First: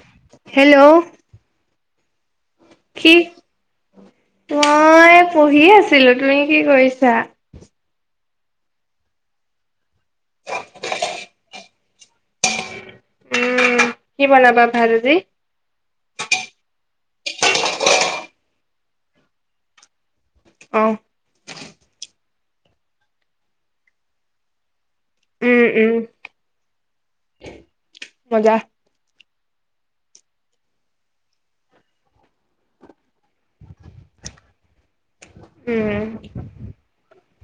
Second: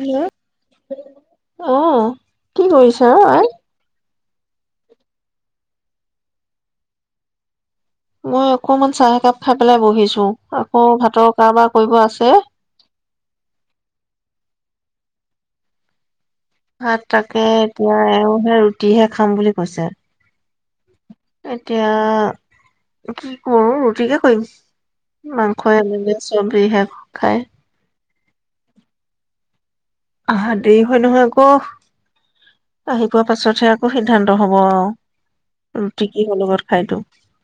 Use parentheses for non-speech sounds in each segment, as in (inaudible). Hello hello অ কি কৰিছা তই পঢ়ি আছিলো তুমি কি কৰিছা মই অকমান চাহ একাপ খাই পেলাই বহিছো আকৌ ভাতৰ কাৰবাৰ কৰিব আছে উম কি বনাবা ভাদজী ভাত তাকে এতিয়া এওঁ সে ৰুটিহে খাম বুলি কৈছে আহ এতিয়া কি কৰো ৰুটিকে কৰিম উম মাংস উম এনেে চ বিহে খাই মজা আহা দেৰি হয় নহয় আকৌ আহি পোৱা পাছতহে সিদ্ধান্ত হব আৰু উম ৰু কি হ'ল ঘ খাইটোো (unintelligible)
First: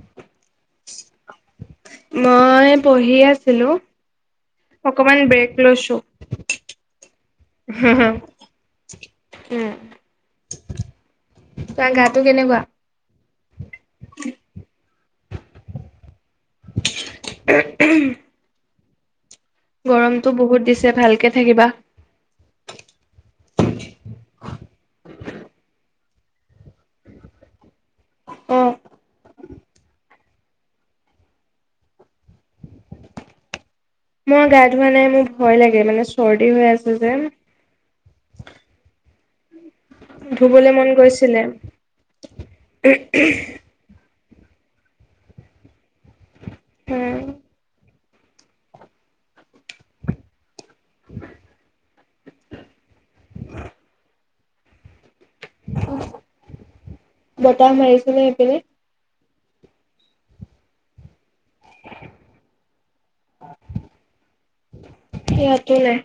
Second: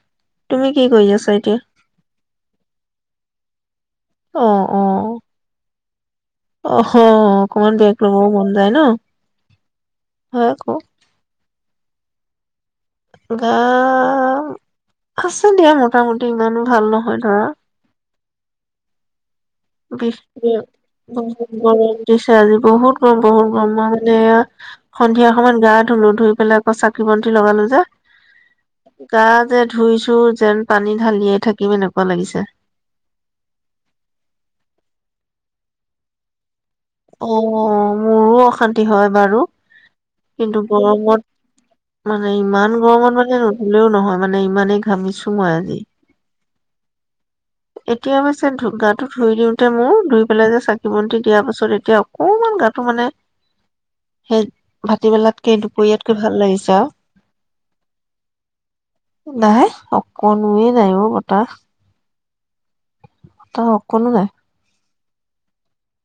মই পঢ়ি আছিলো অকমান ব্ৰেক লৈছো অহ অকমান বেগ উম ল'বও মন যায় ন হয় খৌ তই গাটো কেনেকুৱা গ অ অ অ আছে দিয়া মোটামুটি ইমানো ভাল নহয় গা বিষ গৰমটো বহুত দিছে ভালকে বহুত থাকিবা। গৰম দিছে আজি বহুত গৰম বহুত অ (inaudible) সন্ধিয়া অকমান গা ধুলো ধুই পেলাই আকৌ চাকি বন্তি লগালো যে অ গা যে ধুইছো যেন পানী ঢালিয়েই থাকিম এনেকুৱা লাগিছে মই গা ধোৱা নাই মোৰ ভয় লাগে মানে চৰ্দি হৈ আছে যে। অ মোৰো অশান্তি হয় বাৰু কিন্তু ধুবলৈ মন গৈছিলে গৰমত মানে ইমান গৰমত মানে নধলেও নহয় মানে ইমানেই ঘামিছো মই আজি উম এতিয়া অৱশ্যে ধুকগাতটো ধুই দিওঁতে মোৰ ধুই পেলাই যে চাগে (unintelligible) শমন্তি দিয়াৰ পাছত এতিয়া অকমান গাটো মানে সেই ভ ৰাাটবেলাতকে দুপৰীয়াতকৈ ভাল লাগিছে আৰু বতাহ মাৰিছেনে সেইপিনে? নাই, অকণো নাই অ বতাহ। (inaudible) ত কোনো নাই সয়টো লাই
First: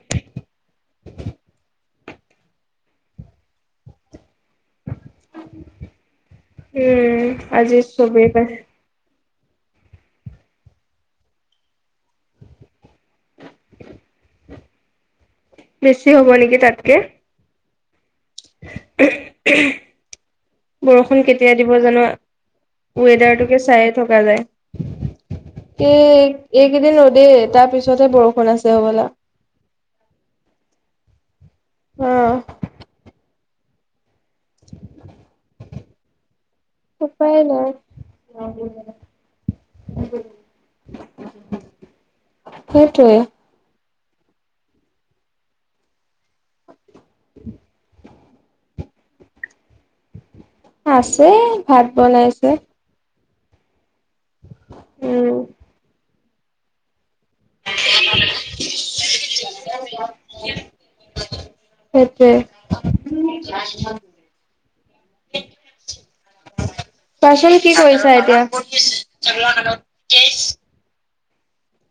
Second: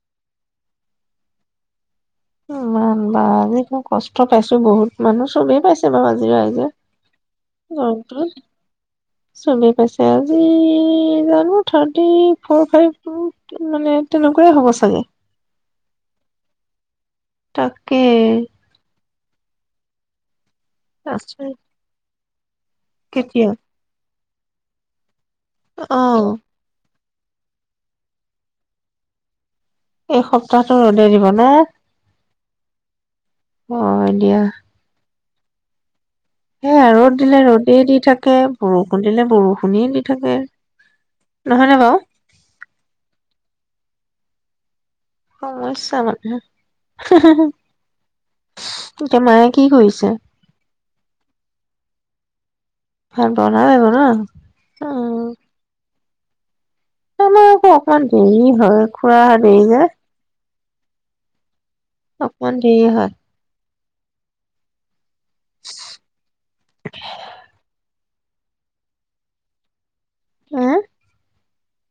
ইমান বা আ কষ্ট পাইছো বহুত মানুহ চবেই পাইছে বাৰু আজি ৰাইজে উম আজি চবেই পাইছে ছবি পাইছে আজি জানো থাৰ্টি ফৰ ফাইভ মানে তেনেকুৱাই হ'ব চাগে বেছি হ'ব নেকি তাতকে তাত (unintelligible) বৰষুণ কেতিয়া আচৰিত দিব জানো কেতিয়া ৱেডাৰটোকে চাইে থকা যায় উ (inaudible) অ এই এক দিন দেই তাৰ পিছতহে বৰষুণ আছে হ'বলা এসপ্তাহটো ৰ'দে দিব না অ অ দ দিয়া সেয়া ৰ'দ উপায় দিলে নাই। ৰ'দেই দি থাকে বৰষুণ দিলে বৰষুণেই দি থাকে নহয় নেবাও? সেইটোৱে অ চামান হে হে এতিয়া মায়ে কি কৰিছে আছে ভাত বনাইছে আৰু বনালে বনাই অ উম, অ অকমান দেৰি হয় খুৰা দেৰি যে চো চো অকমান দেৰি হয়। সেইটোয় পাচেল কি কৰিছা এতিয়া কেজ এ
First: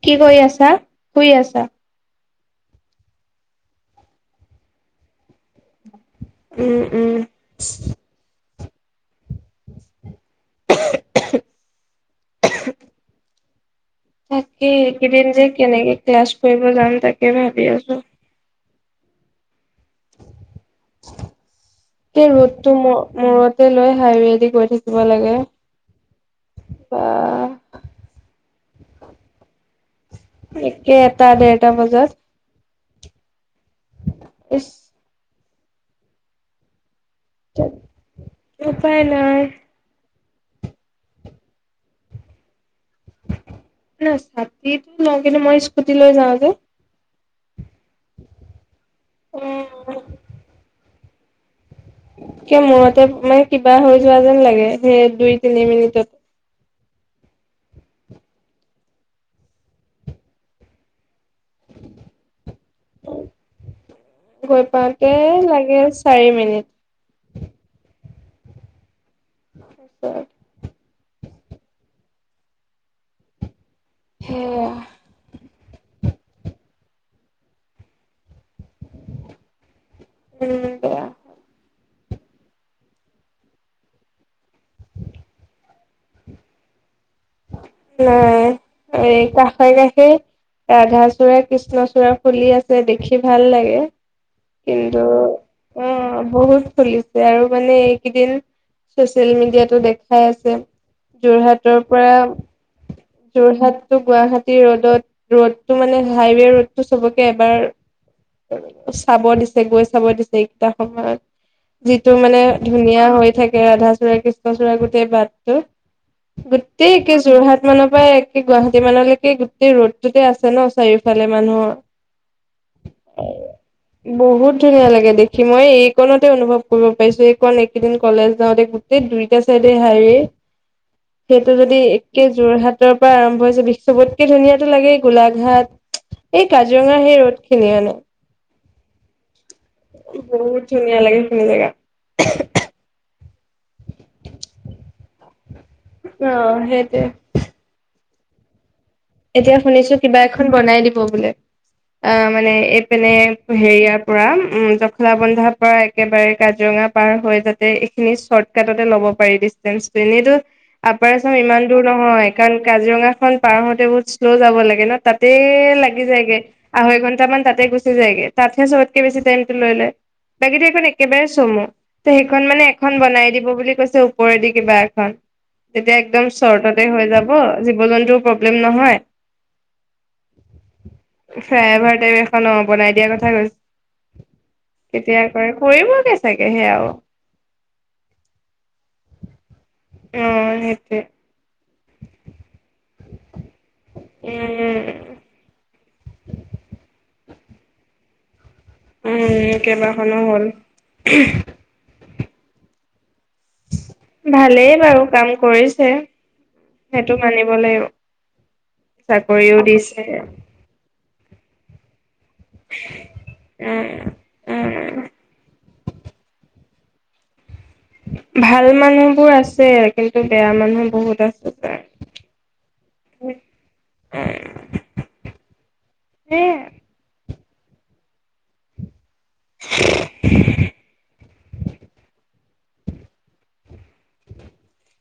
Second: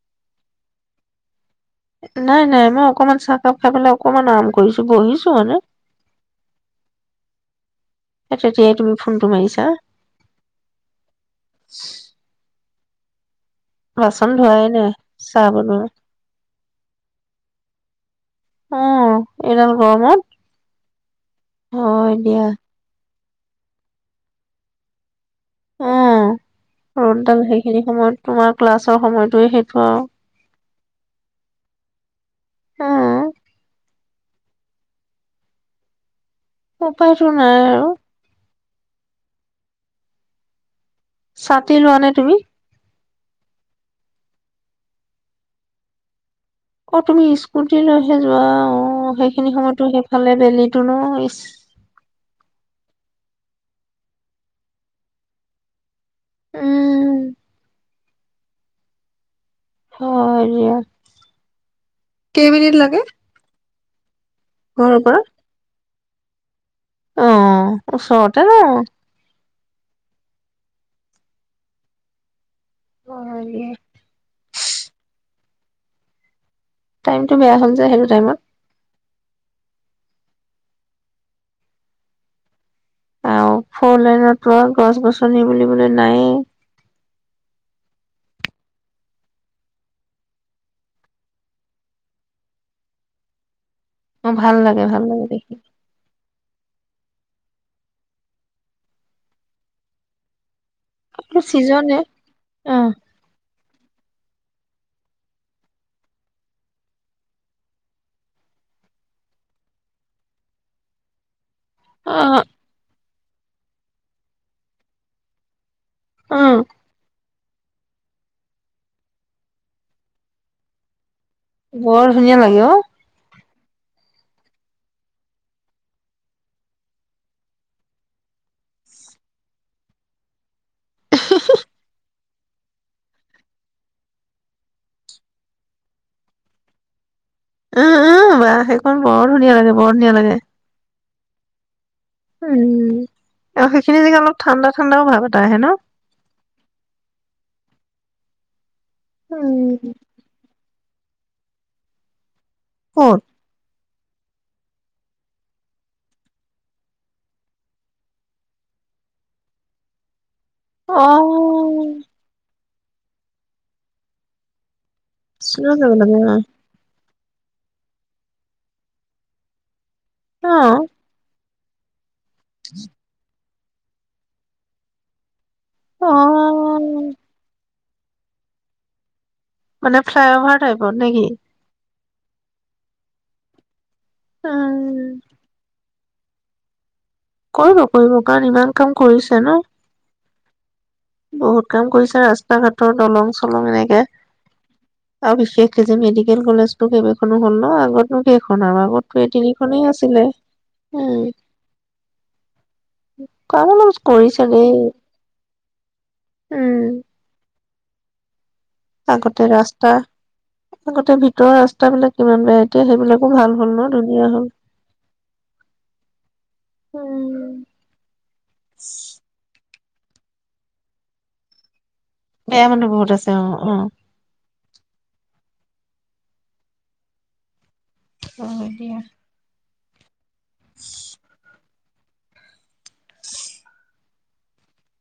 কি কৰি আছা শুই আছা নাই নাই মই অকমান চাহকাপ খাই পেলাই অকমান আৰাম কৰিছো বহিছো মানে উম উম এ তেতিয়াই তুমি ফোনটো মাৰিছা কোহো কোহো ছি তাকে নাই একদিন যে চাহ বনোৱা কেনেকে ক্লাছ কৰিব যাম তাকে ভাবি আছো। উম এইদাল গৰমত অ গোটেই দিয়া ৰ'দটো মোৰ মূৰতে লৈ হাইৱেদি গৈ থাকিব লাগে অ বা ৰদ দাল সেইখিনি সময়ত তোমাৰ ক্লাছৰ সময়তয়ে সেইটো আৰু একে এটা ডেৰটা বজাত উম, ই অ উপ উপায় নাই ছাতি লোৱা নে তুমি নাই ছাতিটো লওঁ কিন্তু মই স্কুটি লৈ যাওঁ যে অ তুমি ইছ স্কুটি লৈহে যোৱা অ সেইখিনি সময়তো সেইফালে বেলি টো ন ইচ কিয় মোৰতে মানে কিবা হৈ যোৱা যেন লাগে সেই দুই তিনি মিনিটত উম হয় (inaudible) কেইমিনিট লাগে গৈ ঘৰৰ পাকে পৰা লাগে চাৰি মিনিট অ ওচৰতে ন (inaudible) অে (inaudible) সে টাইমটো বেয়া হ'ল যে সেইটো টাইমত উম (inaudible) আও ফৰ লাইনত আও গছ গছনি বুলিবলে নাইয়ে নাই এই কাষে কাষে ৰাধা চূড়া কৃষ্ণচূড়া ফুলি আছে দেখি ভাল লাগে অ ভাল লাগে কিন্তু ভাল লাগে দেখি উম বহুত চলুলিছে আৰু মানে এইকেইদিন চচিয়েল মিডিয়াতো দেখাই আছে এইটো যোৰহাটৰ চিজনে পৰা অ যোৰহাটোক গুৱাহাটী ৰোডত ৰ'দটো মানে হাইৱে ৰোডটো চবকে এবাৰ চাব দিছে গৈ চাব দিছে এইকেইটা সময়ত অ যিটো মানে ধুনীয়া হৈ থাকে ৰাধাচূড়া কৃষ্ণচূড়া গোটেই বাটটো গ অ (unintelligible) যোৰহাট মানৰ পৰা একে গুৱাহাটী মানলৈকে গোটেই ৰোড টোতে আছে ন চাৰিওফ বৰ ধুনীয়া লাগে অ বহুত ধুনীয়া লাগে দেখি মই এইকণতে অনুভৱ কৰিব পাৰিছো এইকণ এইকেইদিন কলেজ যাওঁতে গোটেই দুইটা চাইডে হাইৱে যদি একে যোৰহাটৰ পৰা আৰম্ভ হৈছে (unintelligible) সবতকে ধুনীয়াটো লাগে গোলাঘাট এই কাজিৰঙা সেই ৰ'দ শিনিয়ানে অ (inaudible) ধুনীয়া লাগে বৰ ধুনীয়া লাগে ধুনীয়া লাগে সেইখিনি জেগা উম আৰু সেইখিনি যেগা অলপ ঠাণ্ডা ঠাণ্ডাও ভাৱ এটা আহে ন অ সেইটোৱে এতিয়া উম শুনিছো কিবা এখন বনাই দিবি (unintelligible) অ মানে এইপিনে ক'ত হেৰিয়া পূৰা জখলাবন্ধাৰ পৰা একেবাৰে কাজিৰঙা পাৰ হৈ যাতে এইখিনি শ্বৰ্টকাটতে ল'ব পাৰি ডিষ্টেঞ্চটো এনেইতো অ আপাৰআছাম ইমান দূৰ নহয় কাৰণ কাজিৰঙা খন পাৰ হওঁতে শ্লৌ যাব লাগে ন তাতে যাব লাগি লাগে যায়গে, আঢ়ৈ ঘণ্টা কেইটামান তাতে গুচি যায়গে, তাতহে ছবতকৈ বেছি টাইমটো লৈ লয়। অ বাকী দেখোন একেবাৰে চমু তে সেইখন মানে এখন বনাই দিব বুলি কৈছে ওপৰেদি কিবা এখন। তেতিয়া অ একদম চৰ্টততে হৈ যাব। জীৱ জন্তুৰ প্ৰব্লেম নহয়। মানে ফ্লাইঅভাৰ টাইপত নে কি? ফ্লাই অভাৰ এখন অ বনাই দিয়াৰ কথা কৈছে। উম কেতিয়া কৰে, কৰিব। এ চাগে সেয়া আৰু। কৰিব কৰিব কাৰণ ইমান কাম কৰিছে ন। উম সেইটোৱে। বহুত কাম কৰিছে ৰাস্তা ঘাটৰ দলং চলং এনেকে। উম আৰু বিশেষ এই যে মেডিকেল কলেজতো কেইবাখনো হ'ল ন, আগতনো কেই দুখনৰ আগততো এই উম তিনিখনেই কেইবাখনো আছিলে। হ'ল উম কাম অলপ কৰিছে দেই ভালেই বাৰু কাম কৰিছে। উম সেইটো মানিব লাগিব। আগতে চাকৰিও ৰাস্তা, দিছে আগতে ভিতৰৰ ৰাচ (unintelligible) কিমান বেয়া। এতিয়া সেইবিলাকো ভাল হ'ল ন উম ধুনীয়া হল। উম উম ভাল মানুহবোৰ আছে। কিন্তু বেয়া মানুহ বহুত আছে তাৰ। বেয়া মানুহ বহুত আছে অ' অ'। হে অ' দিয়া। (unintelligible) (unintelligible) (unintelligible)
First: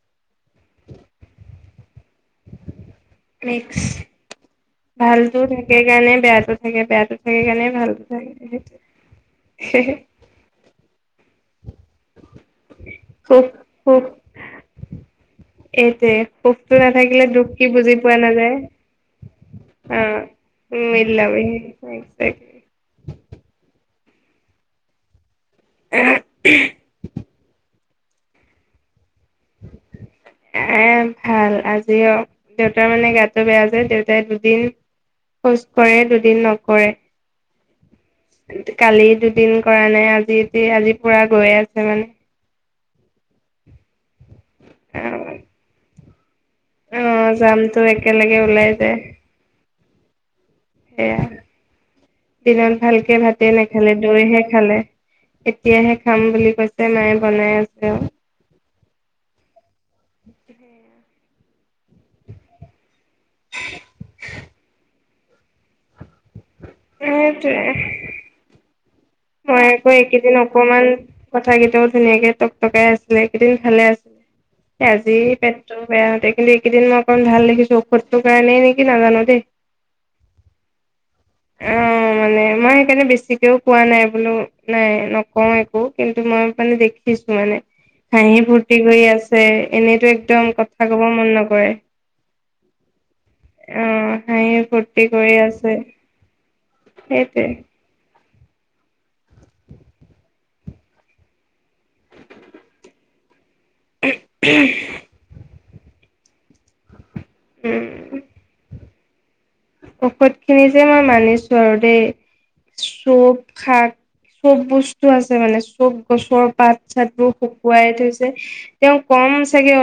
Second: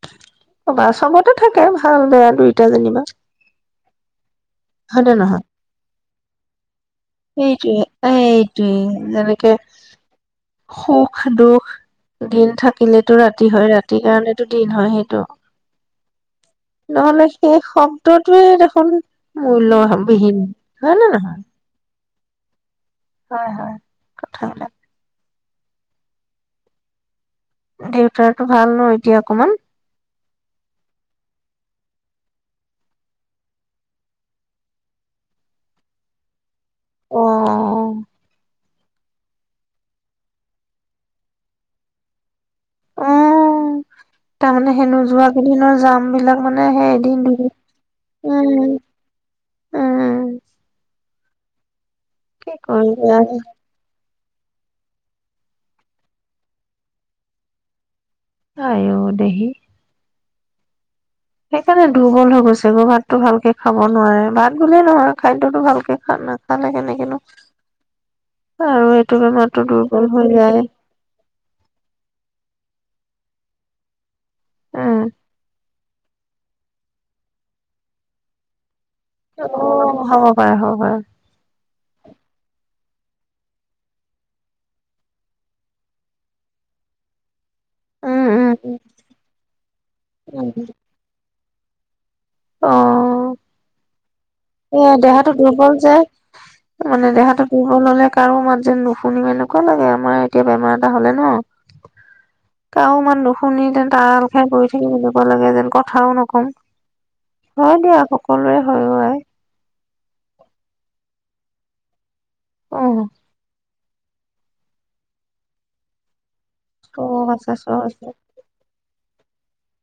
অ বাৰু চবতে থাকে ভাল বেয়া দুইটা যেনিবা। মিক্স হয় নে ভালতো নহয়? থাকে কাৰণে বেয়াটো থাকে বেয়াটো থাকে কাৰণে এইটোৱে, ভালটো থাকে এইটোৱেই। যেনেকে সেইটোৱে। সুখ সুখ দুখ দিন থাকিলেতো সুখ ৰাতি হয় ৰাতিৰ সুখ কাৰণেতো দিন হয়। সেইটো এইটোৱে সুখটো নাথাকিলে নহলে দুখ সেই কি বুজি পোৱা শব্দটোৱে নাযায় দেখোন মূল্যবিহীন হয় নে নহয়? এক হয় হয় কথািল আহ দেউতো ভাল ন এতিয়া অকমান? আহ ভাল আজ যি দেউতাৰ মানে গাতটো বেয়া যে দেউতাই দুদিন খোজ কৰেঢ় দুদিন ন কৰে অ কালি দুদিন কৰা নাই আজি আজি পুৰা গৈয়ে আছে মানে অ তাৰমানমানে হেনো যোৱ কেইদিনৰ জাম বিলাক মানে সেই অ এদিন দুদিন যাম ো একেলগে উম ওলাই যায় উম সয়াাই কি দিনত ভালকে কৰিবা ভাতে নেখালে দৈহে খালে এতিয়াহে খাম বুলি কৈছে মায়ে বনাই আছে আৰু আহ দহি সেইকাৰণে দুৰ্বল হৈ গৈছে কৰ'ৰবাত ো ভালকে খাব নোৱাৰে ভাত গ'লে নৰক খাদ্্যতটো ভালকে খা না ভালে কেনেকনো সেইটোৱে আৰু এইটো মই বেমাৰতো আকৌ দুৰ্বল হৈ এইকেইদিন যায় অকমান কথাকেইটাও ধুনীয়াকে টক টকাই আছিলে কেইদিন ভালে আছিলে উম তজি প বেয়াতে কিন্তু এইকেইদিন মই অকণ ভাল দেখিছোঔধৰ কাৰণেইেকি নাজানো দেই অ হ'ব পাৰে হ'ব পাৰে অ মানে মই সকাৰণে বেছিকেও কোৱা নাই বোলো নাই নকওঁ একো কিন্তু মই মানে দেখিছো মানে উম হাঁহি উম ফূুৰ্তি কৰি আছে এনেইতো একদম উম উম। কথা কব মন নকৰে হয় অ অ হয় এ দেহাাতটো দুৰ্বল যোয় মানে সেইটোৱে দেহাটো দুৰ্বল হলে কাৰো মাত যেন নুশুনিম এনেকুৱা লাগে আমাৰ এতিয়া বেমাৰ এটা হলে ন কাৰো মান ন শুনি তেন তাল খাই গৈ থাকিব বুলিনেকুৱা লাগে যেন ক ভাও নকম হয় দিয়া সকলোৰে সৰুৱই ঔষধ খিনি যে মই মানিছো ওচৰতে অ' চব শাক চব বস্তু আছে মানে চব পাত চাত চব বোৰ আছে চব শুকুৱাই আছে থৈছে তেওঁ কম চাগে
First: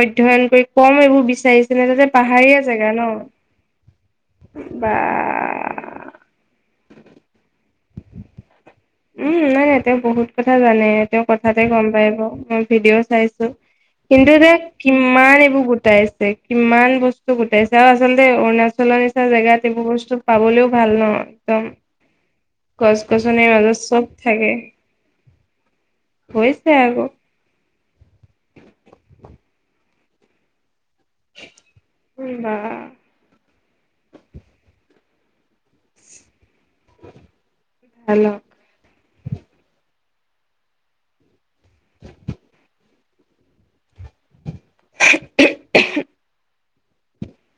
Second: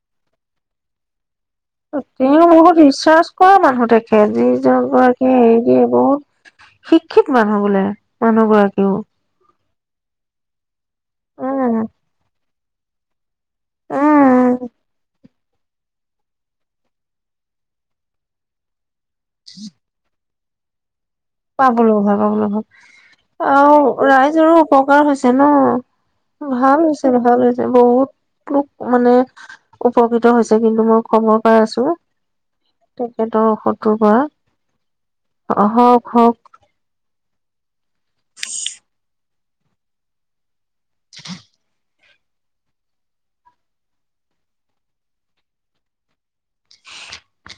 অধ্যয়ন কৰি কম এইবোৰ বিচাৰিছেনে তাতে তেওঁ পাহাৰীয়া বহুত জেগা ন ৰিচাৰ্চ কৰা মানুহ খেজি বা জগৰাকে হেৰি মোৰ শিক্ষিত মানুহ বোলে মানুহগৰাকী উম নাই তেওঁ বহুত কথা জানে তেওঁৰ কথাতে উম গম পাই ভিডিঅ' চাই কিন্তু এতিয়া উম কিমান গোটাইছে কিমান বস্তু গোটাইছে আৰু আচলতে অৰুণাচলৰ জেগাত এইবোৰ বস্তু পাবলৈও ভাল ন পা একদম (unintelligible) ব লগ ভাল পাব লগ ভাল গছ-গছনিৰ মাজত আৰু চব থাকে ৰাইজৰো উপকাৰ হৈছে ন। ভাল হৈছে ভাল হৈছে বহুত লোক মানে উপকৃত হৈছে কিন্তু মই খবৰ পাই আছো, বা তেখেতৰ ঔষধটোৰ পৰা অহ হওঁক ভ (unintelligible) ল (unintelligible) (unintelligible)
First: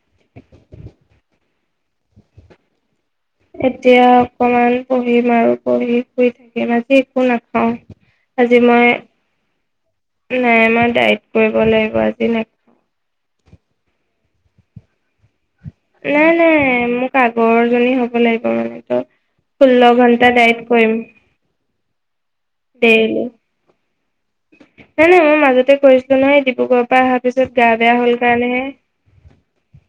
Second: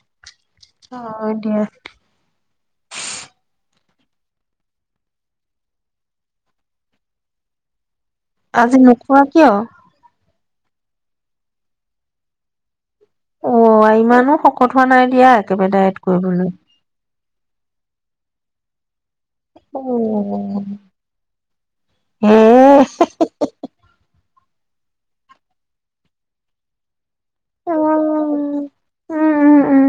(unintelligible) হয় দিয়া এতিয়া অকমান পঢ়িম আৰু পঢ়ি শুই থাকিম আজি একো নাখাও আজি নোখোৱা কিয়? নাই আমাৰ ডাইট কৰিব লাগিব আজি নাখাও অ ইমানো শকত হোৱা নাই দিয়া একেবাৰে ডায়েট নাই কৰিবলৈ নাই মোক আগৰজনী হ'ব লাগিব মানে তো অ ষোল্ল ঘণ্টা ডাইত কৰিম হে দেইলি নাই নাই মই মাজতে কৰিছিলো নহয় ডিব্ৰুগড়ৰ পৰা অহা পিছত গা উম, বেয়া হল কাৰণেহে, উম, উম, উম,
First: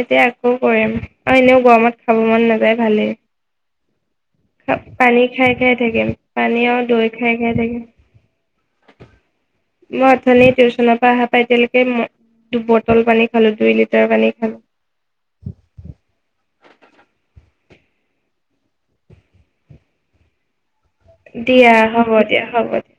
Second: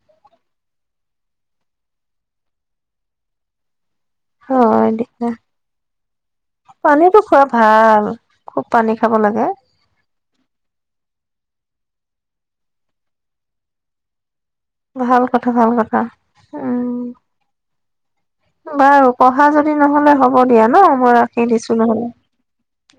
এতিয়া আকৌ কৰিম। আৰু এনেও গৰমত খাব মন নাযায় ভালেই হয় পানী দিয়া। খাই খাই থাকিম, পানী আৰু দৈ পানীটো খাই খোৱা খাই থাকিম, ভাল। খুব পানী খাব লাগে। মই অথনি টিউশচনৰ পা অহা পা এতিয়ালৈকে কে মই দুবটল পানী খালো, দুই লিটাৰ পানী খালো ভাল কথা ভাল কথা উম বাৰু পঢ়া যদি নহলে হ'ব দিয়া ন মই ৰাখি দিয়া দিছোঁ নহ'লে। হ'ব দিয়া হ'ব দিয়া